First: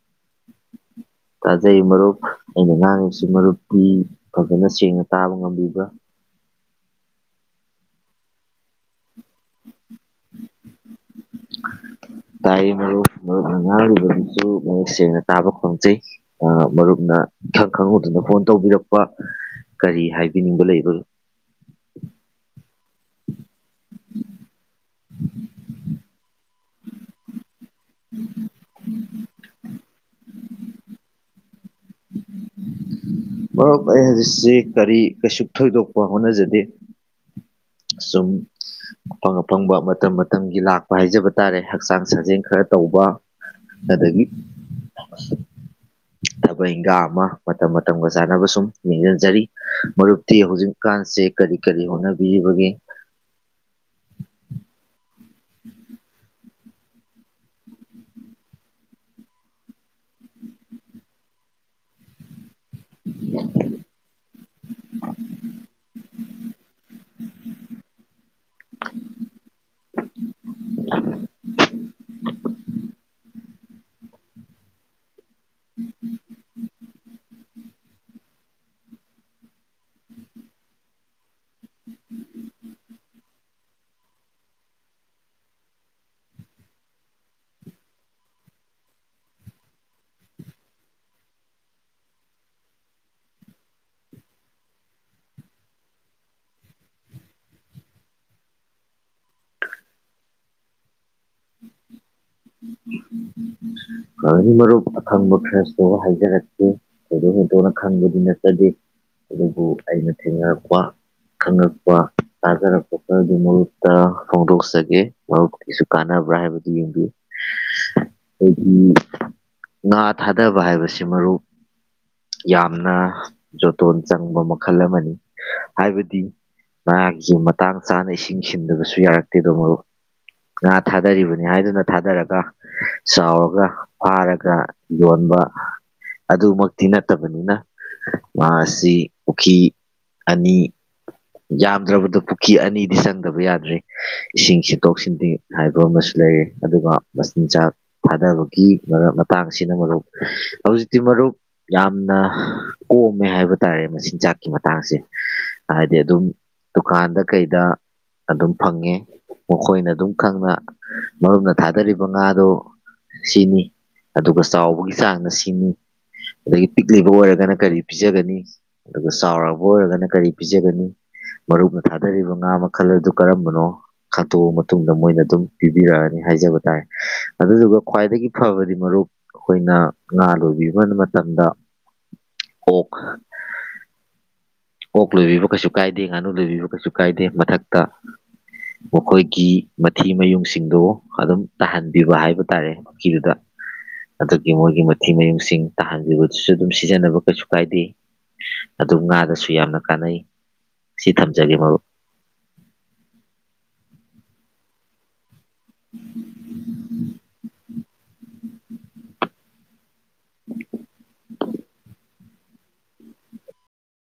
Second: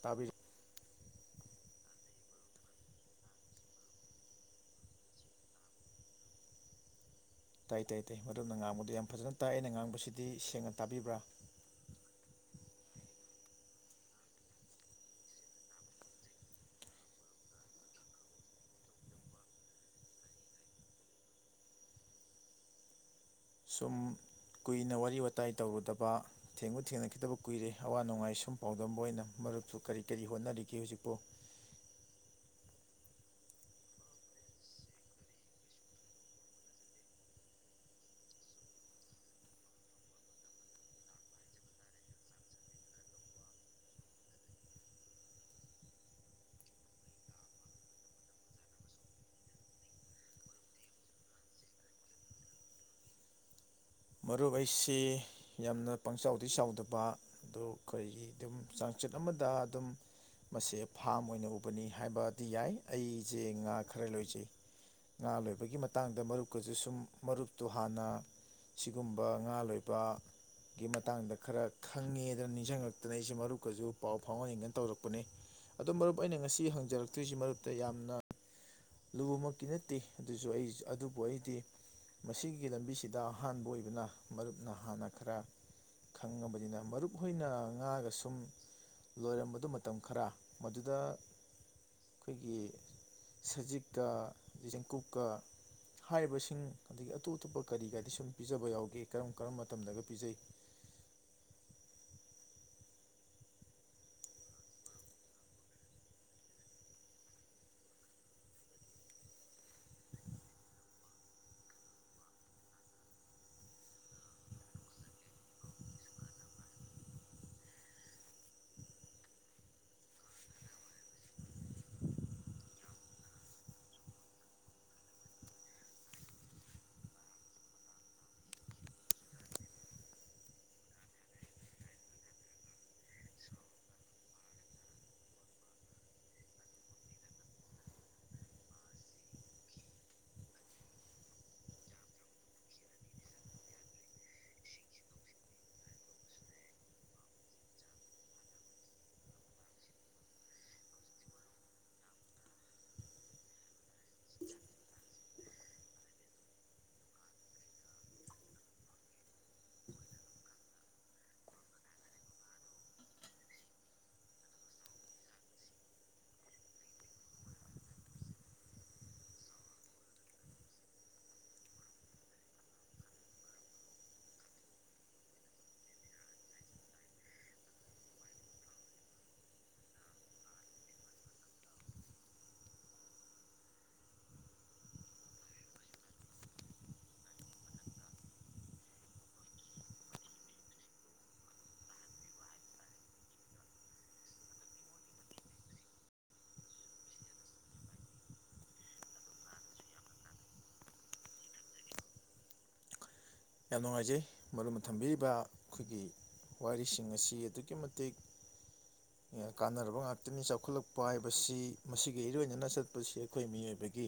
ꯇꯥꯕꯤꯔꯤ ꯇꯖꯩ ꯃꯔꯔ ꯑꯩꯅ ꯉꯥꯡꯉꯤꯁꯤ ꯃꯔꯨꯞꯄꯤꯤ ꯐꯖꯅ ꯁꯦꯡꯅ ꯇꯥꯕ ꯉꯝꯕꯤꯕ꯭ꯔꯥ ꯇꯥꯏ ꯇꯥꯏ ꯇꯥꯏ ꯃꯔꯨꯞꯅ ꯉꯥꯡꯕꯗꯨ ꯌꯥꯝ ꯐꯖꯅ ꯇꯥꯏ ꯑꯩꯅ ꯉꯥꯡꯕꯁꯤꯗꯤ ꯁꯦꯡꯅ ꯇꯥꯕꯤꯕ꯭ꯔꯥ꯫ ꯇꯥꯔꯤ ꯃꯔꯨꯞ ꯃꯔꯨꯞꯅ ꯉꯥꯡꯔꯤꯕꯗꯨꯁꯨ ꯃꯌꯦꯛ ꯁꯦꯡꯅ ꯇꯥꯕ ꯐꯪꯖꯩ ꯑ ꯃꯔꯨꯞꯅ ꯏꯈꯪ ꯈꯪꯍꯨꯗꯅ ꯐꯣꯟ ꯇꯧꯕꯤꯔꯛꯄ ꯀꯔꯤ ꯍꯥꯏꯕꯤꯅꯤꯡꯕ ꯂꯩꯕ꯫ ꯁꯨꯝ ꯀꯨꯏꯅ ꯋꯥꯔꯤ ꯋꯥꯇꯥꯏ ꯇꯧꯔꯨꯗꯕ ꯊꯦꯡꯕ ꯊꯦꯡꯅꯈꯤꯗꯕ ꯀꯨꯏꯔꯦ ꯑꯋꯥ ꯅꯨꯡꯉꯥꯏ ꯁꯨꯝ ꯄꯥꯎꯗꯝ ꯑꯣꯏꯅ ꯃꯔꯨꯞꯁꯨ ꯀꯔꯤ-ꯀꯔꯤ ꯍꯣꯠꯅꯔꯤꯒꯦ ꯍꯧꯖꯤꯛꯄꫭ꯫ ꯃꯔꯨꯞ ꯑꯩ ꯍꯧꯖꯤꯛꯁꯤ ꯀꯔꯤ ꯀꯩꯁꯨ ꯊꯣꯏꯗꯣꯛꯄ ꯍꯣꯠꯅꯖꯗꯦ ꯁꯨꯝ ꯑꯐꯪ ꯑꯐꯪꯕ ꯃꯇꯝ ꯃꯇꯝꯒꯤ ꯂꯥꯛꯄ ꯍꯥꯏꯖꯕ ꯇꯥꯔꯦ ꯍꯛꯆꯥꯡ ꯁꯥꯖꯦꯜ ꯈꯔ ꯇꯧꯕ ꯑꯗꯒꯤ ꯊꯕꯛ ꯏꯪꯈꯥꯡ ꯑꯃ ꯃꯇꯝ ꯃꯇꯝꯒ ꯆꯥꯟꯅꯕ ꯁꯨꯝ ꯌꯦꯡꯁꯤꯟꯖꯔꯤ ꯃꯔꯨꯞꯇꯤ ꯍꯧꯖꯤꯛꯀꯥꯟꯁꯦ ꯀꯔꯤ ꯀꯔꯤ ꯍꯣꯠꯅꯕꯤꯔꯤꯕꯒꯦ꯫ ꯃꯔꯨꯞ ꯑꯩꯁꯤ ꯌꯥꯝꯅ ꯄꯪꯆꯥꯎ ꯗꯤ ꯆꯥꯎꯗꯕꯥ ꯑꯗꯨ ꯀꯔꯤꯒꯤ ꯑꯗꯨꯝ ꯆꯥꯡꯆꯤꯠ ꯑꯃꯗꯥ ꯑꯗꯨꯝ ꯃꯁꯦ ꯐꯥꯝ ꯑꯣꯏꯅ ꯎꯕꯅꯤ ꯍꯥꯏꯕ ꯗꯤ ꯌꯥꯏ ꯑꯩꯁꯦ ꯉꯥ ꯈꯔ ꯂꯣꯏꯖꯩ ꯉꯥ ꯂꯣꯏꯕꯒꯤ ꯃꯇꯥꯡꯗ ꯃꯔꯨꯞꯀꯁꯨ ꯁꯨꯝ ꯃꯔꯨꯞꯇꯨ ꯍꯥꯟꯅ ꯁꯤꯒꯨꯝꯕ ꯉꯥ ꯂꯣꯏꯕꯥ ꯒꯤ ꯃꯇꯥꯡꯗ ꯈꯔ ꯈꯪꯉꯦꯗꯅ ꯅꯤꯡꯁꯤꯡꯉꯛꯇꯅ ꯑꯩꯁꯦ ꯁꯤ ꯃꯔꯨꯞꯀꯁꯨ ꯄꯥꯎ ꯐꯥꯎꯅꯅꯤꯡꯗꯅ ꯇꯧꯔꯛꯄꯅꯤ ꯑꯗꯣ ꯃꯔꯨꯞ ꯑꯩꯅ ꯉꯁꯤ ꯍꯪꯖꯔꯛꯇꯣꯏꯁꯤ ꯃꯔꯨꯞꯇ ꯌꯥꯝꯅ ꯂꯨꯕꯃꯛꯇꯤ ꯅꯠꯇꯦ ꯑꯗꯨꯁꯨ ꯑꯩꯁ ꯑꯗꯨꯕꯨ ꯑꯩꯗꯤ ꯃꯁꯤꯒꯤ ꯂꯝꯕꯤꯁꯤꯗ ꯑꯍꯥꯟꯕ ꯑꯣꯏꯕꯅ ꯃꯔꯨꯞꯅ ꯍꯥꯟꯅ ꯈꯔ ꯈꯪꯑꯕꯅꯤꯅ ꯃꯔꯨꯞ ꯍꯣꯏꯅ ꯉꯥꯒ ꯁꯨꯝ ꯂꯣꯏꯔꯝꯕꯗꯨ ꯃꯇꯝ ꯈꯔ ꯃꯗꯨꯗ ꯑꯩꯈꯣꯏꯒꯤ ꯁꯖꯤꯛꯀ ꯆꯦꯡꯀꯨꯞꯀ ꯍꯥꯏꯔꯤꯕꯁꯤꯡ ꯑꯗꯨꯒꯤ ꯑꯇꯣꯞ ꯑꯇꯣꯞꯄ ꯀꯔꯤꯒꯗꯤ ꯁꯨꯝ ꯄꯤꯖꯕ ꯌꯥꯎꯒꯦ ꯀꯔꯝ ꯀꯔꯝꯕ ꯃꯇꯝꯗꯒ ꯄꯤꯖꯩ꯫ ꯌꯥꯅꯤ ꯃꯔꯨꯞ ꯑꯈꯪꯕ ꯈꯔꯁꯨ ꯍꯥꯏꯖꯔꯛꯀꯦ ꯊꯣꯏꯗꯣꯛ ꯍꯦꯟꯗꯣꯛꯅ ꯈꯪꯕꯗꯤ ꯅꯠꯆꯗꯦ ꯑꯗꯨꯕꯨ ꯑꯩꯅ ꯊꯦꯡꯅꯔꯛꯄ ꯈꯪꯉꯛꯄ ꯇꯥꯖꯔꯛꯄ ꯈꯔꯗꯤ ꯃꯔꯨꯞꯇ ꯐꯣꯡꯗꯣꯛꯆꯒꯦ ꯃꯔꯨꯞꯀꯤꯁꯨ ꯀꯥꯟꯅꯕ꯭ꯔꯥ ꯍꯥꯏꯕꯗꯨ ꯌꯦꯡꯕꯤꯌꯨ꯫ ꯉꯥ ꯊꯥꯗꯕ ꯍꯥꯏꯕꯁꯤ ꯃꯔꯨꯞ ꯌꯥꯝꯅ ꯖꯣꯇꯣꯟ ꯆꯪꯕ ꯃꯈꯜ ꯑꯃꯅꯤ ꯍꯥꯏꯕꯗꯤ ꯉꯥꯒꯤꯁꯤ ꯃꯇꯥꯡ ꯆꯥꯅ ꯏꯁꯤꯡ ꯁꯤꯟꯗꯕꯁꯨ ꯌꯥꯔꯛꯇꯦꯗꯣ ꯃꯔꯨꯞ ꯉꯥ ꯊꯥꯗꯔꯤꯕꯅꯤ ꯍꯥꯏꯗꯨꯅ ꯊꯥꯗꯔꯒ ꯆꯥꯎꯔ ꯔꯒ ꯐꯥꯔꯒ ꯌꯣꯟꯕ ꯑꯗꯨꯃꯛꯇꯤ ꯅꯠꯇꯕꯅꯤꯅ ꯃꯥ ꯑꯁꯤ ꯄꯨꯈ꯭ꯔꯤ ꯑꯅꯤ ꯌꯥꯝꯗ꯭ꯔꯕꯗ ꯄꯨꯈ꯭ꯔꯤ ꯑꯅꯤꯗꯤ ꯆꯪꯗꯕ ꯌꯥꯗ꯭ꯔꯦ ꯏꯁꯤꯡ ꯁꯤꯠꯇꯣꯛ ꯁꯤꯟꯇ ꯍꯥꯏꯕ ꯑꯃꯁꯨ ꯂꯩꯔꯦ ꯑꯗꯨꯒ ꯃꯆꯤꯟꯖꯥꯛ ꯊꯥꯗꯕ ꯒꯤ ꯃꯔꯛ ꯃꯇꯥꯡꯁꯤꯅ ꯃꯔꯨꯞ ꯍꯧꯖꯤꯛꯇꯤ ꯃꯔꯨꯞ ꯌꯥꯝꯅ ꯀꯣꯝꯃꯦ ꯍꯥꯏꯕ ꯇꯥꯔꯦ ꯃꯆꯤꯟꯖꯥꯛꯀꯤ ꯃꯇꯥꯡꯁꯦ ꯍꯥꯏꯗꯤ ꯑꯗꯨꯝ ꯗꯨꯀꯥꯟꯗ ꯀꯩꯗ ꯑꯗꯨꯝ ꯐꯪꯉꯦ ꯃꯈꯣꯏꯅ ꯑꯗꯨꯝ ꯈꯪꯅ ꯃꯔꯨꯞꯅ ꯊꯥꯗꯔꯤꯕ ꯉꯥꯗꯣ ꯁꯤꯅꯤ ꯑꯗꯨꯒ ꯆꯥꯎꯕꯒꯤ ꯆꯥꯡꯅ ꯁꯤꯅꯤ ꯑꯗꯒꯤ ꯄꯤꯛꯂꯤꯕ ꯑꯣꯏꯔꯒꯅ ꯀꯔꯤ ꯄꯤꯖꯒꯅꯤ ꯑꯗꯨꯒ ꯆꯥꯎꯔꯕ ꯑꯣꯏꯔꯒꯅ ꯀꯔꯤ ꯄꯤꯖꯒꯅꯤ ꯃꯔꯨꯞꯅ ꯊꯥꯗꯔꯤꯕ ꯉꯥ ꯃꯈꯜ ꯑꯗꯨ ꯀꯔꯝꯕꯅꯣ ꯈꯟꯇꯣꯛꯑ ꯃꯇꯨꯡꯗ ꯃꯣꯏꯅ ꯑꯗꯨꯝ ꯄꯤꯕꯤꯔꯛꯑꯅꯤ ꯍꯥꯏꯖꯕ ꯇꯥꯔꯦ ꯑꯗꯨꯗꯨꯒ ꯈ꯭ꯋꯥꯏꯗꯒꯤ ꯐꯕꯗꯤ ꯃꯔꯨꯞ ꯑꯩꯈꯣꯏꯅ ꯉꯥ ꯂꯣꯏꯕꯤ ꯃꯇꯝꯗ ꯑꫭꯛ ꯑꯣꯛ ꯂꯣꯏꯕꯤꯕ ꯀꯩꯁꯨ ꯀꯥꯏꯗꯦ ꯉꯥꯅꯨ ꯂꯣꯏꯕꯤꯕ ꯀꯩꯁꯨ ꯀꯥꯏꯗꯦ ꯃꯊꯛꯇ ꯃꯈꯣꯏꯒꯤ ꯃꯊꯤ ꯃꯌꯨꯡꯁꯤꯡꯗꯣ ꯑꯗꯨꯝ ꯇꯥꯍꯟꯕꯤꯕ ꯍꯥꯏꯕ ꯇꯥꯔꯦ ꯄꯨꯈꯤ--ꯗꯨꯗ ꯑꯗꯨꯒꯤ ꯃꯣꯏꯒꯤ ꯃꯊꯤ ꯃꯌꯨꯡꯁꯤꯡ ꯇꯥꯍꯟꯕꯤꯕꯗꯨꯁꯨ ꯑꯗꯨꯝ ꯁꯤꯖꯤꯟꯅꯕ ꯀꯩꯁꯨ ꯀꯥꯏꯗꯦ ꯑꯗꯨ ꯉꯥꯗꯁꯨ ꯁꯨ ꯌꯥꯝꯅ ꯀꯥꯟꯅꯩ ꯁꯤ ꯊꯝꯖꯒꯦ ꯃꯔꯨꯞ꯫ ꯌꯥꯝ ꯅꯨꯡꯉꯥꯏꯖꯩ ꯃꯔꯅ ꯊꯝꯕꯤꯔꯤꯕ ꯑꯩꯈꯣꯏꯒꯤ ꯋꯥꯔꯤꯁꯤꯡ ꯑꯁꯤ ꯑꯗꯨꯛꯀꯤ ꯃꯠ ꯇꯤꯛ ꯀꯥꯟꯅꯔꯕ ꯉꯥꯛ ꯇꯅꯤ ꯆꯥꯎꯈꯠꯂꯛꯄꯥ ꯃꯁꯤ ꯃꯁꯤꯒ ꯏꯔꯣꯏꯅꯅ ꯆꯠꯄꯁꯤ ꯑꯩꯈꯣꯏ ꯃꯤꯑꯣꯏꯕꯒꯤ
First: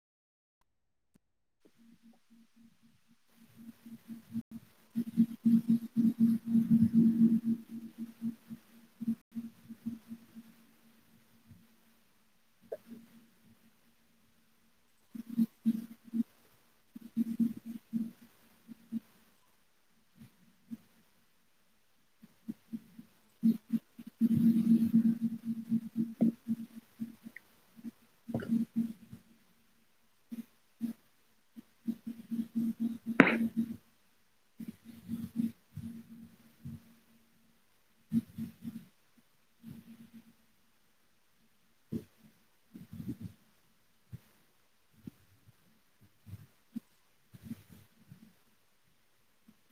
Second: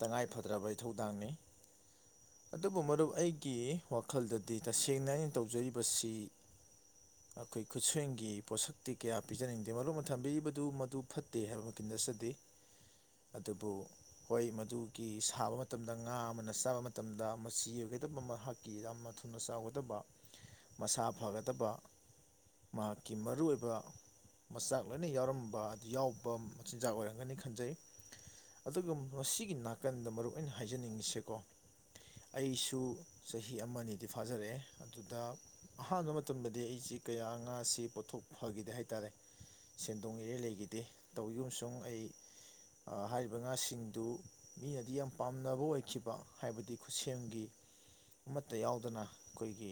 ꯇꯉꯥꯏ ꯐꯗ꯭ꯔꯕ ꯏꯊꯧꯗꯥꯡꯅꯤ ꯑꯗꯨꯕꯨ ꯃꯔꯨꯞ ꯑꯩ ꯒꯤ ꯋꯥꯈꯜꯗ ꯗꯤ ꯇꯁꯦꯡꯅ ꯑꯩꯅ ꯇꯧꯖꯔꯤꯕꯁꯤ ꯑꯈꯣꯏ ꯈꯨꯠꯁꯦꯝꯒꯤ ꯄꯣꯠꯁꯛꯇꯤ ꯀꯌꯥ ꯄꯤꯖꯅꯤꯡꯗꯦ ꯃꯔꯨꯞꯅ ꯊꯝꯕꯤꯔꯤꯕꯗꯨ ꯃꯗꯨ ꯐꯠꯇꯦ ꯍꯥꯏꯕꯤꯃꯛꯇꯤ ꯆꯠꯆꯗꯦ ꯑꯗꯨꯕꯨ ꯍꯣꯏ ꯃꯗꯨꯒꯤ ꯁꯥꯕ ꯃꯇꯝꯗ ꯉꯥ ꯑꯃꯅ ꯆꯥꯕ ꯃꯇꯝꯗ ꯃꯆꯤ ꯑꯣꯏꯒ ꯀꯤ ꯌꯥꯝꯅ ꯊꯨꯅ ꯆꯥꯎꯒꯗꯕ ꯃꯁꯥ ꯐꯒꯗꯕ ꯃꯍꯥꯛꯀꯤ ꯃꯔꯨꯏꯕ ꯃꯆꯥꯛ ꯂꯣꯏꯅ ꯌꯥꯎꯔꯝꯕ ꯑꯗꯨ ꯌꯥꯎꯕ ꯆꯤꯟꯖꯥꯛ ꯑꯣꯏꯔꯝꯒꯅꯤ ꯈꯟꯖꯩ ꯑꯗꯨꯒ ꯃꯁꯤꯒꯤ ꯅꯥꯀꯟꯗ ꯃꯔꯨꯞ ꯑꯩꯅ ꯍꯥꯏꯖꯅꯤꯡꯉꯤꯁꯤꯀꯣ ꯑꯩꯁꯨ ꯆꯍꯤ ꯑꯃꯅꯤꯗꯤ ꯐꯥꯖꯔꯛꯑꯦ ꯑꯗꯨꯗ ꯑꯍꯥꯟꯕ ꯃꯇꯝꯗꯗꯤ ꯑꯩꯁꯤ ꯀꯌꯥ ꯉꯥꯁꯤ ꯄꯣꯠꯊꯣꯛ ꯐꯈꯤꯗꯦ ꯍꯥꯏꯇꯥꯔꯦ ꯁꯦꯟꯗꯣꯡ ꯑꯦꯔꯤꯌꯥ ꯂꯩꯈꯤꯗꯦ ꯇꯧꯔꯤꯒꯨꯝꯁꯨꯡ ꯑꯩ ꯑ ꯍꯥꯏꯔꯤꯕ ꯉꯥꯁꯤꯡꯗꯨ ꯃꯤꯅꯗꯤ ꯌꯥꯝ ꯄꯥꯝꯅꯕ ꯑꯣꯏꯈꯤꯕ ꯍꯥꯏꯕꯗꯤ ꯈꯨꯠꯁꯦꯝꯒꯤ ꯑꯃꯠꯇ ꯌꯥꯎꯗꯅ ꯑꯩꯈꯣꯏꯒꯤ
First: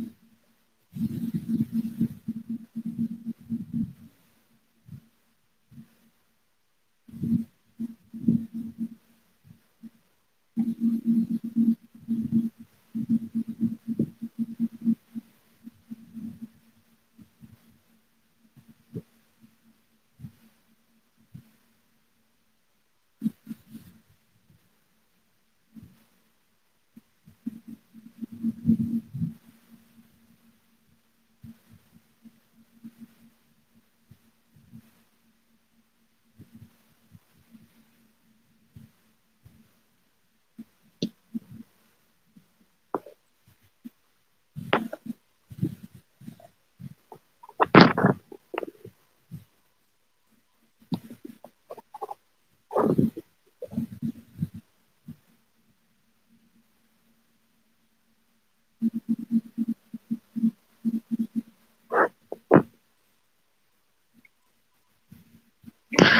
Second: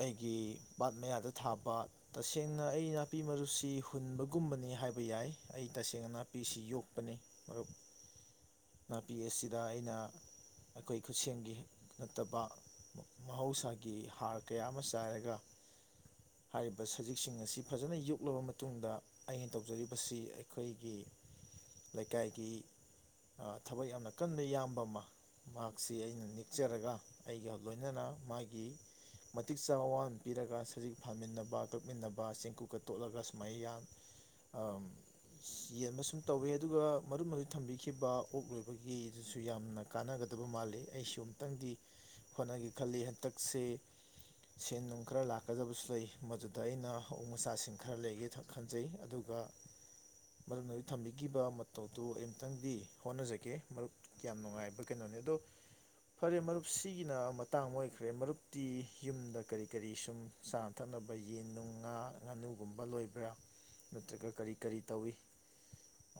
ꯑꯩꯒꯤ ꯄꯥꯠ ꯃꯌꯥꯗ ꯊꯥꯕ ꯇꯁꯦꯡꯅ ꯑꯩ ꯅꯥꯄꯤ ꯃꯔꯨꯞꯁꯤ ꯍꯨꯟꯕꯒꯨꯝꯕꯅꯤ ꯍꯥꯏꯕ ꯌꯥꯏ ꯑꯩ ꯇꯁꯦꯡꯅ ꯅꯥꯄꯤꯁꯤ ꯌꯣꯛꯄꯅꯤ ꯃꯔꯨꯞ ꯅꯥꯄꯤ ꯑꯁꯤꯗ ꯑꯩꯅ ꯑꯩꯈꯣꯏ ꯈꯨꯠꯁꯦꯝꯒꯤ ꯅꯠꯇꯕ ꯃꯍꯧꯁꯥꯒꯤ ꯍꯥꯔ ꯀꯌꯥ ꯑꯃ ꯆꯥꯏꯔꯒ ꯍꯥꯏꯔꯤꯕ ꯁꯖꯤꯛꯁꯤꯡ ꯑꯁꯤ ꯐꯖꯅ ꯌꯣꯛꯂꯕ ꯃꯇꯨꯡꯗ ꯑꯩꯅ ꯇꯧꯖꯔꯤꯕꯁꯤ ꯑꯩꯈꯣꯏꯒꯤ ꯂꯩꯀꯥꯏꯒꯤ ꯊꯕꯛ ꯌꯥꯝꯅ ꯀꯟꯅ ꯏꯌꯥꯝꯕ ꯑꯃ ꯃꯍꯥꯛꯁꯤ ꯑꯩꯅ ꯅꯦꯛ ꯆꯔꯒ ꯑꯩꯒ ꯂꯣꯏꯅꯅ ꯃꯥꯒꯤ ꯃꯇꯤꯛ ꯆꯥ ꯑꯋꯥ ꯃꯟ ꯄꯤꯔꯒ ꯁꯖꯤꯛ ꯐꯥꯃꯤꯟꯅꯕ ꯀꯛꯃꯤꯟꯅꯕ ꯆꯦꯡꯀꯨꯞꯀ ꯇꯣꯠꯂꯒ ꯁꯨꯃꯥꯏꯅ ꯌꯥꯝ ꯑ ꯌꯦꯟꯕ ꯁꯨꯝ ꯇꯧꯋꯤ ꯑꯗꯨꯒ ꯃꯔꯨꯞ ꯃꯨ ꯊꯝꯕꯤꯈꯤꯕ ꯑꯣꯛ ꯂꯣꯏꯕꯒꯤꯗꯨꯁꯨ ꯌꯥꯝꯅ ꯀꯥꯟꯅꯒꯗꯕ ꯃꯥꯜꯂꯤ ꯑꯩ ꯁꯨꯝ ꯇꯪꯗꯤ ꯍꯣꯠꯅꯒꯦ ꯈꯜꯂꯤ ꯍꯟꯇꯛꯁꯦ ꯁꯦꯟ ꯅꯨꯡ ꯈꯔ ꯂꯥꯛꯀꯗꯕꯁꯨ ꯂꯩ ꯃꯗꯨꯗ ꯑꯩꯅ ꯑꫭꯛ ꯃꯆꯥꯁꯤꯡ ꯈꯔ ꯂꯩꯒꯦ ꯈꯟꯖꯩ ꯑꯗꯨꯒ ꯃꯔꯝ ꯊꯝꯕꯤꯈꯤꯕ ꯃꯇꯧꯗꯨꯣ ꯑꯩꯝꯇꯪꯗꯤ ꯍꯣꯠꯅꯖꯒꯦ ꯃꯔꯨꯞ ꯌꯥꯝꯌꯥꯝ ꯅꯨꯡꯉꯥꯏꯕ ꯀꯩꯅꯣꯅꯤ ꯑꯗꯣ ꯐꯔꯦ ꯃꯔꯨꯞ ꯁꯤꯒꯤꯅ ꯃꯇꯥꯡ ꯑꯣꯏꯈ꯭ꯔꯦ ꯃꯔꯨꯞꯇꯤ ꯌꯨꯝꯗ ꯀꯔꯤ ꯀꯔꯤ ꯁꯨꯝ ꯆꯥꯅ ꯊꯛꯅꯕ ꯌꯦꯟ ꯅꯨꯡ ꯉꯥ ꯉꯥꯅꯨꯒꯨꯝꯕ ꯂꯣꯏꯕ꯭ꯔꯥ ꯅꯠꯇ꯭ꯔꯒ ꯀꯔꯤ ꯀꯔꯤ ꯇꯧꯏ꯫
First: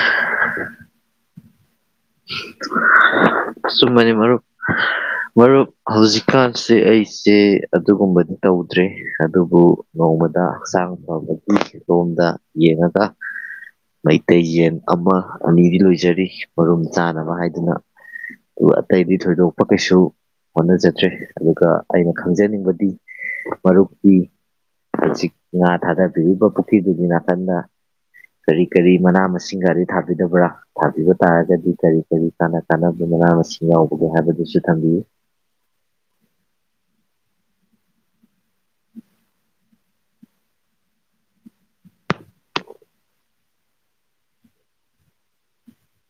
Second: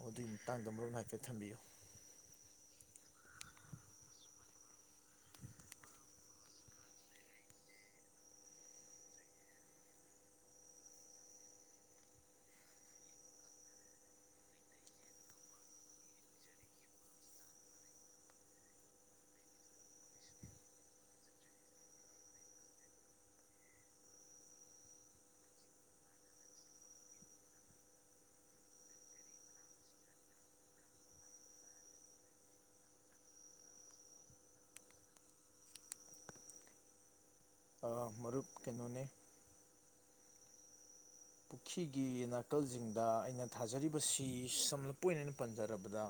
ꯑꯗꯨꯒꯤ ꯃꯇꯥꯡꯗ ꯑꯃꯣ ꯍꯥꯏꯐꯦꯠ ꯊꯝꯕꯤꯌꯨ ꯆꯨꯝꯕꯅꯤ ꯃꯔꯨꯞ ꯃꯔꯨꯞ ꯍꯧꯖꯤꯛꯀꯥꯟꯁꯦ ꯑꯩꯁꯦ ꯑꯗꯨꯒꯨꯝꯕꯗꯤ ꯇꯧꯗ꯭ꯔꯦ ꯑꯗꯨꯕꯨ ꯅꯣꯡꯃꯗ ꯍꯛꯆꯥꯡ ꯐꯕꯒꯤ ꯂꯣꯝꯗ ꯌꯦꯡꯉꯒ ꯃꯩꯇꯩ ꯌꯦꯟ ꯑꯃ ꯑꯅꯤꯗꯤ ꯂꯣꯏꯖꯔꯤ ꯃꯔꯨꯝ ꯆꯥꯅꯕ ꯍꯥꯏꯗꯨꯅ ꯑꯇꯩꯗꯤ ꯊꯣꯏꯗꯣꯛꯄ ꯀꯩꯁꯨ ꯍꯣꯠꯅꯖꯗ꯭ꯔꯦ ꯑꯗꯨꯒ ꯑꯩꯅ ꯈꯪꯖꯅꯤꯡꯕꯗꯤ ꯃꯔꯨꯞꯀꯤ ꯍꯧꯖꯤꯛ ꯉꯥ ꯊꯥꯗꯕꯤꯔꯤꯕ ꯄꯨꯈ꯭ꯔꯤꯗꯨꯒꯤ ꯅꯥꯀꯟꯗ ꯀꯔꯤ ꯀꯔꯤ ꯃꯅꯥ ꯃꯁꯤꯡꯒꯔꯤ ꯊꯥꯕꯤꯗꯕ꯭ꯔꯥ ꯊꯥꯕꯤꯕ ꯇꯥꯔꯒꯗꯤ ꯀꯔꯤ ꯀꯔꯤ ꯀꯥꯅ ꯀꯥꯟꯅꯕ ꯃꯅꯥ ꯃꯁꯤꯡ ꯌꯥꯎꯕꯒꯦ ꯍꯥꯏꯕꯗꯨꯁꯨ ꯊꯝꯕꯤꯌꯨ ꯃꯔꯨꯞ ꯀꯩꯅꯣꯅꯤ ꯄꯨꯈ꯭ꯔꯤꯒꯤ ꯅꯥꯀꯜꯁꯤꯡꯗ ꯑꯩꯅ ꯊꯥꯖꯔꯤꯕꯁꯤ ꯁꯝꯂꯞꯄ ꯑꯣꯏꯅ ꯑꯩꯅ ꯄꯟꯖꯔꯕꯗ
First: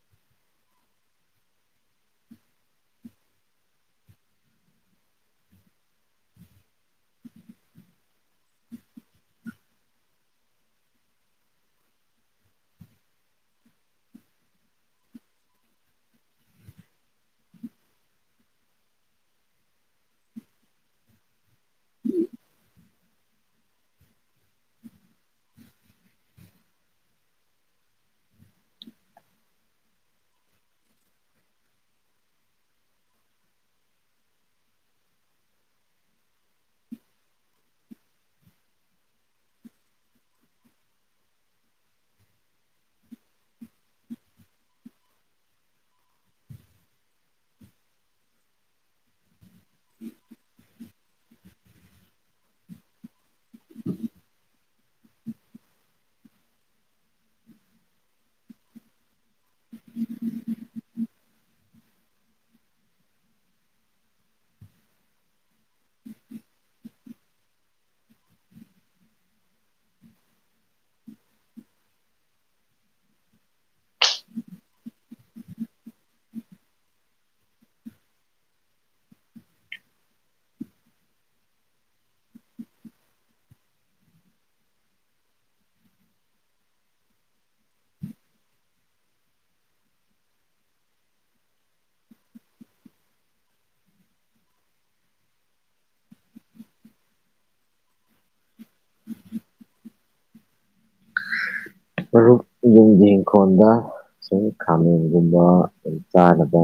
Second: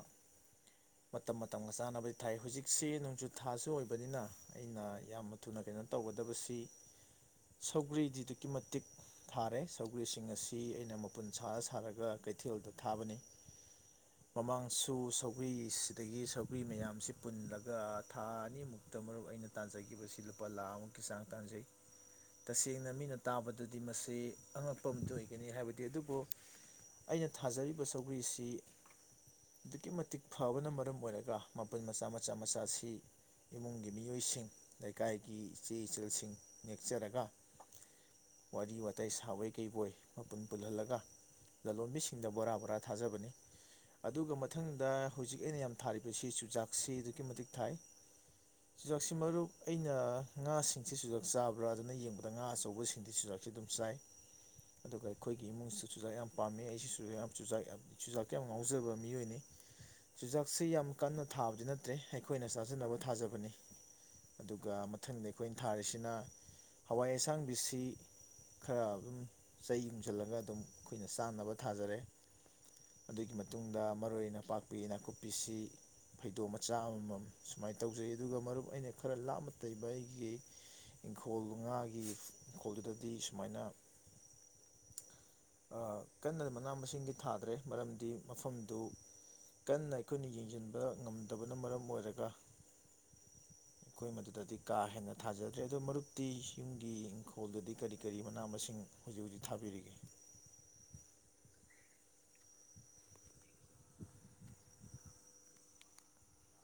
ꯃꯇꯝ ꯃꯇꯝꯒ ꯆꯥꯅꯕꯗꯤ ꯊꯥꯏ ꯍꯧꯖꯤꯛꯁꯤ ꯅꯣꯡꯖꯨꯠ ꯊꯥꯁꯨ ꯑꯣꯏꯕꯅꯤꯅ ꯑꯩꯅ ꯌꯥꯝ ꯊꯨꯅ ꯀꯩꯅꯣ ꯇꯧꯒꯗꯕꯁꯤ ꯁꯧꯒ꯭ꯔꯤꯗꯤ ꯑꯗꯨꯛꯀꯤ ꯃꯇꯤꯛ ꯊꯥꯔꯦ ꯁꯧꯒ꯭ꯔꯤꯁꯤꯡ ꯑꯁꯤ ꯑꯩꯅ ꯃꯄꯨꯟ ꯁꯥꯔ ꯁꯥꯔꯒ ꯀꯩꯊꯦꯜꯗ ꯊꯥꯕꯅꯤ ꯃꯃꯥꯡꯁꯨ ꯁꯧꯒ꯭ꯔꯤꯁꯤꯗꯒꯤ ꯁꯧꯒ꯭ꯔꯤ ꯃꯌꯥꯝꯁꯤ ꯄꯨꯜꯂꯒ ꯊꯥ ꯑꯅꯤꯃꯨꯛꯇ ꯃꯔꯨꯞ ꯑꯩꯅ ꯇꯥꯟꯖꯈꯤꯕꯁꯤ ꯂꯨꯄꯥ ꯂꯥꯈꯃꯨꯛꯀꯤ ꯆꯥꯡ ꯇꯥꯟꯖꯩ ꯇꯁꯦꯡꯅ ꯃꯤꯅ ꯇꯥꯕꯗꯗꯤ ꯃ ꯑꯉꯛꯄ ꯑꯝꯇ ꯑꯣꯏꯒꯅꯤ ꯍꯥꯏꯕꯗꯤ ꯑꯗꯨꯕꯨ ꯑꯩꯅ ꯊꯥꯖꯔꯤꯕ ꯁꯧꯒ꯭ꯔꯤꯁꯤ ꯑꯗꯨꯛꯀꯤ ꯃꯇꯤꯛ ꯐꯕꯅ ꯃꯔꯝ ꯑꯣꯏꯔꯒ ꯃꯄꯜ ꯃꯆꯥ ꯃꯆꯥ ꯃꯆꯥꯁꯤ ꯏꯃꯨꯡꯒꯤ ꯃꯤꯑꯣꯏꯁꯤꯡ ꯂꯩꯀꯥꯏꯒꯤ ꯏꯆꯦ ꯏꯆꯜꯁꯤꯡ ꯅꯦꯛꯆꯔꯒ ꯋꯥꯔꯤ ꯋꯥꯇꯥꯏ ꯁ ꯊꯥꯋꯩ ꯀꯩꯕꯣꯏ ꯃꯄꯨꯟ ꯄꯨꯜꯍꯜꯂꯒ ꯂꯂꯣꯟꯕꯤꯁꯤꯡꯗ ꯕꯣꯔꯥ ꯕꯣꯔꯥ ꯊꯥꯖꯕꯅꯤ ꯑꯗꯨꯒ ꯃꯊꯪꯗ ꯍꯧꯖꯤꯛ ꯑꯩꯅ ꯌꯥꯝ ꯊꯥꯔꯤꯕꯁꯤ ꯆꯨꯖꯥꯛꯁꯤ ꯑꯗꯨꯛꯀꯤ ꯃꯇꯤꯛ ꯊꯥꯏ ꯆꯨꯖꯥꯛꯁꯤ ꯃꯔꯨꯞ ꯑꯩꯅ ꯉꯥꯁꯤꯡꯁꯤ ꯆꯨꯖꯥꯛ ꯆꯥꯕ꯭ꯔꯥ ꯑꯗꯨꯅ ꯌꯦꯡꯕꯗ ꯉꯥ ꯑꯆꯧꯕꯁꯤꯡꯗꯤ ꯆꯨꯖꯥꯛꯁꯤ ꯑꯗꯨꯝ ꯆꯥꯏ ꯑꯗꯨꯒ ꯑꯩꯈꯣꯏꯒꯤ ꯏꯃꯨꯡꯁꯨ ꯆꯨꯖꯥꯛ ꯌꯥꯝ ꯄꯥꯝꯃꯤ ꯑꯩꯁꯤꯁꯨ ꯌꯥꯝ ꯆꯨꯖꯥꯛ ꯆꯨꯖꯥꯛꯇ ꯌꯥꯝ ꯉꯥꯎꯖꯕ ꯃꯤꯑꯣꯏꯅꯤ ꯆꯨꯖꯥꯛꯁꯤ ꯌꯥꯝ ꯀꯟꯅ ꯊꯥꯕꯗꯤ ꯅꯠꯇ꯭ꯔꯦ ꯑꯩꯈꯣꯏꯅ ꯆꯥꯖꯕ ꯊꯥꯖꯕꯅꯤ ꯑꯗꯨꯒ ꯃꯊꯪꯗ ꯑꯩꯈꯣꯏꯅ ꯊꯥꯔꯤꯁꯤꯅ ꯍꯋꯥꯏ ꯑꯁꯥꯡꯕꯤꯁꯤ ꯈꯔ ꯑꯗꯨꯝ ꯆꯩ ꯌꯨꯡꯁꯤꯜꯂꯒ ꯑꯗꯨꯝ ꯑꯩꯈꯣꯏꯅ ꯆꯥꯅꯕ ꯊꯥꯖꯔꯦ ꯑꯗꯨꯒꯤ ꯃꯇꯨꯡꯗ ꯃꯔꯨ ꯅꯄꯥꯛꯄꯤ ꯅꯥꯀꯨꯞꯄꯤꯁꯤ ꯐꯩꯗꯣꯝ ꯃꯆꯥ ꯑꯃꯃꯝ ꯁꯨꯃꯥꯏꯅ ꯇꯧꯖꯩ ꯑꯗꯨꯒ ꯃꯔꯨꯞ ꯑꯩꯅ ꯈꯔ ꯂꯥꯞꯅ ꯇꯩꯕ ꯑꯩꯒꯤ ꯏꯪꯈꯣꯜ ꯉꯥꯒꯤ ꯏꯪꯈꯣꯜꯗꯨꯗꯗꯤ ꯁꯨꯃꯥꯏꯅ ꯀꯟꯅ ꯃꯅꯥ ꯃꯁꯤꯡꯒꯤ ꯊꯥꯗ꯭ꯔꯦ ꯃꯔꯝꯗꯤ ꯃꯐꯝꯗꯨ ꯀꯟꯅ ꯑꯩꯈꯣꯏꯅ ꯌꯦꯡꯁꯤꯟꯕ ꯉꯝꯗꯕꯅ ꯃꯔꯝ ꯑꯣꯏꯔꯒ ꯑꯩꯈꯣꯏ ꯃꯗꯨꯗꯗꯤ ꯀꯥ ꯍꯦꯟꯅ ꯊꯥꯖꯗ꯭ꯔꯦ ꯑꯗ ꯃꯔꯨꯞꯇꯤ ꯌꯨꯝꯒꯤ ꯏꯪꯈꯣꯜꯗꯗꯤ ꯀꯔꯤꯝ ꯀꯔꯤ ꯃꯅꯥꯝ ꯃꯁꯤꯡ ꯁꯤꯡ ꯍꯧꯖꯤꯛ ꯍꯧꯖꯤꯛ ꯊꯥꯕꯤꯔꯤꯒꯦ ꯃꯔꯨꯞ ꯌꯨꯝꯒꯤ ꯏꯪꯈꯣꯜꯗ ꯁꯨꯝ ꯈꯥꯃꯦꯟꯒꯨꯝꯕꯨꯝ ꯆꯥꯅꯕ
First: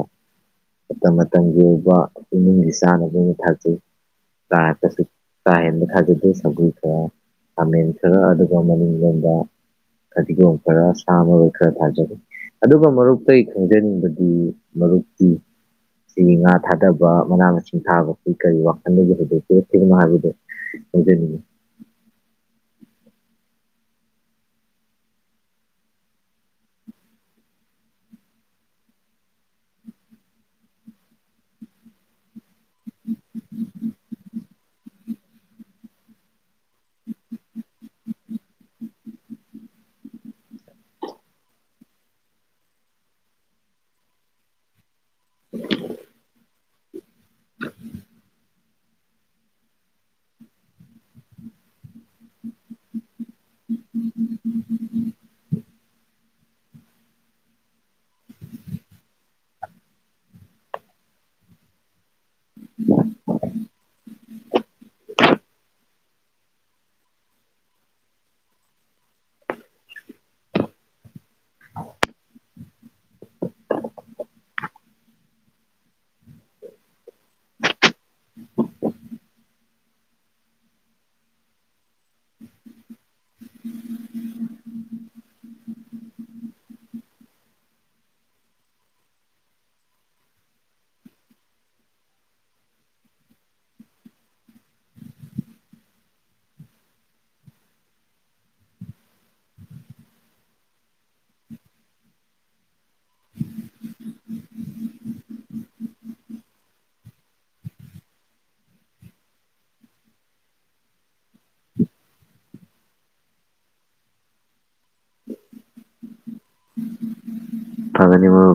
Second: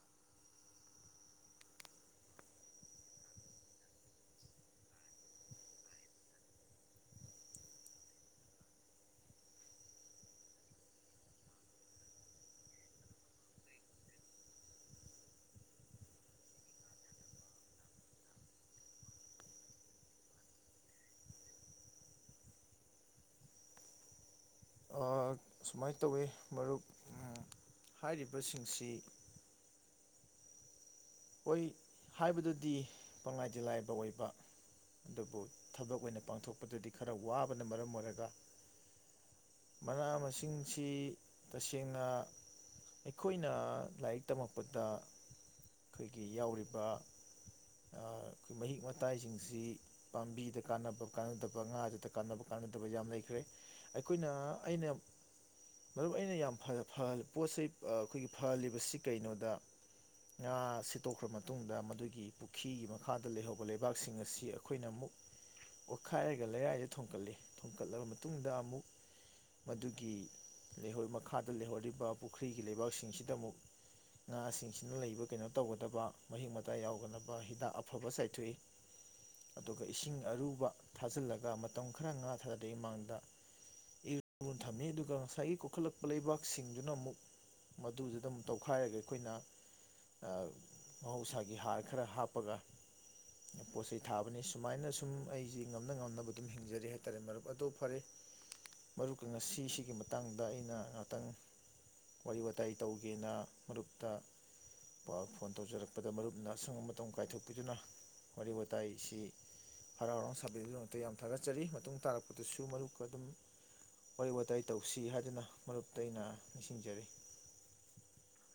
ꯃꯇꯝ ꯃꯇꯝꯒꯤ ꯑꯣꯏꯕ ꯏꯃꯨꯡꯒꯤ ꯆꯥꯅꯕ ꯑꯣꯏꯅ ꯊꯥꯖꯩ ꯆꯥꯔꯄꯁꯨ ꯀꯥ ꯍꯦꯟꯕ ꯊꯥꯖꯗꯦ ꯁꯒꯣꯏ ꯈꯔ ꯈꯥꯃꯦꯟ ꯈꯔ ꯑꯗꯨꯒ ꯃꯅꯤꯡꯂꯣꯝꯗ ꯐꯗꯤꯒꯣꯝ ꯈꯔ ꯁꯥ ꯃꯔꯣꯏ ꯈꯔ ꯊꯥꯖꯒ ꯑꯗꯨꯒ ꯃꯔꯨꯞꯇ ꯑꯩ ꯈꯪꯖꯅꯤꯡꯕꯗꯤ ꯃꯔꯨꯞꯀꯤ ꯁꯤ ꯉꯥ ꯊꯥꯗꯕ ꯃꯅꯥ ꯃꯁꯤꯡ ꯊꯥꯕꯕꯁꯤ ꯀꯔꯤ ꯋꯥꯈꯜꯗꯒꯤ ꯍꯗꯣꯛꯄꯤꯔꯛꯀꯅꯣ ꯍꯥꯏꯕꯗꯣ ꯈꯪꯖꯅꯤꯡꯉꯤ ꯁꯨꯃꯥꯏꯅ ꯇꯧꯋꯤ ꯃꯔꯨꯞ ꯍꯥꯏꯔꯤꯕꯁꯤꯡꯁꯤ ꯑꯣꯏ ꯍꯥꯏꯕꯗꯨꯗꯤ ꯗꯤ ꯄꯪꯂꯪꯂꯥꯏ ꯂꯥꯏꯕ ꯑꯣꯏꯕ ꯑꯗꯨꯕꯨ ꯊꯕꯛ ꯑꯣꯏꯅ ꯄꯥꯡꯊꯣꯛꯄꯗꯗꯤ ꯈꯔ ꯋꯥꯕꯅ ꯃꯔꯝ ꯑꯣꯏꯔꯒ ꯃꯅꯥ ꯃꯁꯤꯡꯁꯤ ꯇꯁꯦꯡꯅ ꯑꯩꯈꯣꯏꯅ ꯂꯥꯏꯔꯤꯛ ꯇꯝꯃꯛꯄꯗ ꯎ ꯑꯩꯈꯣꯏꯒꯤ ꯌꯥꯎꯔꯤꯕ ꯑꯩꯈꯣꯏ ꯃꯍꯤꯛ ꯃꯇꯥꯏꯁꯤꯡꯁꯤ ꯄꯥꯝꯕꯤꯗ ꯀꯥꯟꯅꯕ ꯀꯥꯟꯅꯗꯕ ꯉꯥꯗꯨꯗ ꯀꯥꯟꯅꯕ ꯀꯥꯟꯅꯗꯕ ꯌꯥꯝ ꯂꯩꯈ꯭ꯔꯦ ꯑꯩꯈꯣꯏꯅ ꯑꯩꯅ ꯃꯔꯨꯞ ꯑꯩꯅ ꯌꯥꯝ ꯐꯜꯂꯤ ꯄꯣꯠ ꯆꯩꯩ ꯑꯩꯈꯣꯏꯒꯤ ꯐꯍꯜꯂꯤꯕꯁꯤ ꯀꯩꯅꯣꯗ ꯉꯥ ꯁꯤꯠꯇꯣꯛꯈ꯭ꯔ ꯃꯇꯨꯡꯗ ꯃꯗꯨꯒꯤ ꯄꯨꯈ꯭ꯔꯤꯒꯤ ꯃꯈꯥꯗ ꯂꯩꯍꯧꯕ ꯂꯩꯕꯥꯛꯁꯤꯡ ꯑꯁꯤ ꯑꯩꯈꯣꯏꯅ ꯑꯃꯨꯛ ꯑꯣꯠꯈꯥꯏꯔꯒ ꯂꯩꯔꯥꯏꯗ ꯊꯣꯡꯀꯠꯂꯤ ꯊꯣꯡꯀꯠꯂꯕ ꯃꯇꯨꯡꯗ ꯑꯃꯨꯛ ꯃꯗꯨꯒꯤ ꯃꯈꯥꯗ ꯂꯩꯍꯧꯔꯤꯕ ꯄꯨꯈ꯭ꯔꯤꯒꯤ ꯂꯩꯕꯥꯛꯁꯤꯡꯁꯤꯗ ꯑꯃꯨꯛ ꯉꯥꯁꯤꯡꯁꯤꯅ ꯂꯩꯕ ꯀꯩꯅꯣ ꯇꯧꯒꯗꯕ ꯃꯍꯤꯛ ꯃꯇꯥꯏ ꯌꯥꯎꯒꯗꯕ ꯍꯤꯗꯥꯛ ꯑꯐꯕ ꯆꯥꯏꯊꯣꯛꯏ ꯑꯗꯨꯒ ꯏꯁꯤꯡ ꯑꯔꯨꯕ ꯊꯥꯖꯤꯜꯂꯒ ꯃꯇꯝ ꯈꯔ ꯉꯥ ꯊꯥꯔꯗꯩ ꯃꯥꯡꯗ ꯏꯔꯨꯨ ꯊꯝꯃꯤ ꯑꯗꯨꯒ ꯉꯁꯥꯏꯒꯤ ꯀꯣꯛꯈꯠꯂꯛꯄ ꯂꯩꯕꯥꯛꯁꯤꯡꯗꯨꯅ ꯑꯃꯨꯛ ꯃꯗꯨꯗꯨꯗ ꯑꯃ ꯇꯧꯈꯥꯏꯔꯒ ꯑꯩꯈꯣꯏꯅ ꯃꯍꯧꯁꯥꯒꯤ ꯍꯥꯔ ꯈꯔ ꯍꯥꯞꯄꯒ ꯄꯣꯠ ꯆꯩꯩ ꯊꯥꯕꯅꯤ ꯁꯨꯃꯥꯏꯅ ꯁꯨꯝ ꯑꯩꯁꯤꯦ ꯉꯝꯅ ꯉꯝꯅꯕ ꯑꯗꯨꯝ ꯍꯤꯡꯖꯔꯤ ꯍꯥꯏꯇꯥꯔꯦ ꯃꯔꯨꯞ ꯑꯗꯣ ꯐꯔꯦ ꯃꯔꯨꯞꯀ ꯉꯁꯤꯁꯤꯒꯤ ꯃꯇꯥꯡꯗ ꯑꯩꯅ ꯉꯍꯥꯛꯇꯪ ꯋꯥꯔꯤ ꯋꯥꯇꯥꯏ ꯇꯧꯒꯦꯅ ꯃꯔꯨꯞꯇ ꯄ ꯐꯣꯟ ꯇꯧꯖꯔꯛꯄꯗ ꯃꯔꯨꯞꯅ ꯑꯁꯪꯕ ꯃꯇꯝ ꯀꯥꯏꯊꯣꯛꯄꯤꯗꯨꯅ ꯋꯥꯔꯤ ꯋꯥꯇꯥꯏꯁꯤ ꯍꯔꯥꯎ ꯍꯔꯥꯎ ꯁꯥꯕꯤꯕꯒꯤꯗꯃꯛꯇ ꯌꯥꯝ ꯊꯥꯒꯠꯆꯔꯤ ꯃꯇꯨꯡ ꯇꯥꯔꯛꯄꯗꯁꯨ ꯃꯔꯨꯞꯀ ꯑꯗꯨꯝ ꯋꯥꯔꯤ ꯋꯥꯇꯥꯏ ꯇꯧꯁꯤ ꯍꯥꯏꯗꯨꯅ ꯃꯔꯨꯞꯇ ꯑꯩꯅ ꯅꯤꯡꯁꯤꯡꯖꯔꯤ ꯐꯒꯅꯤꯃ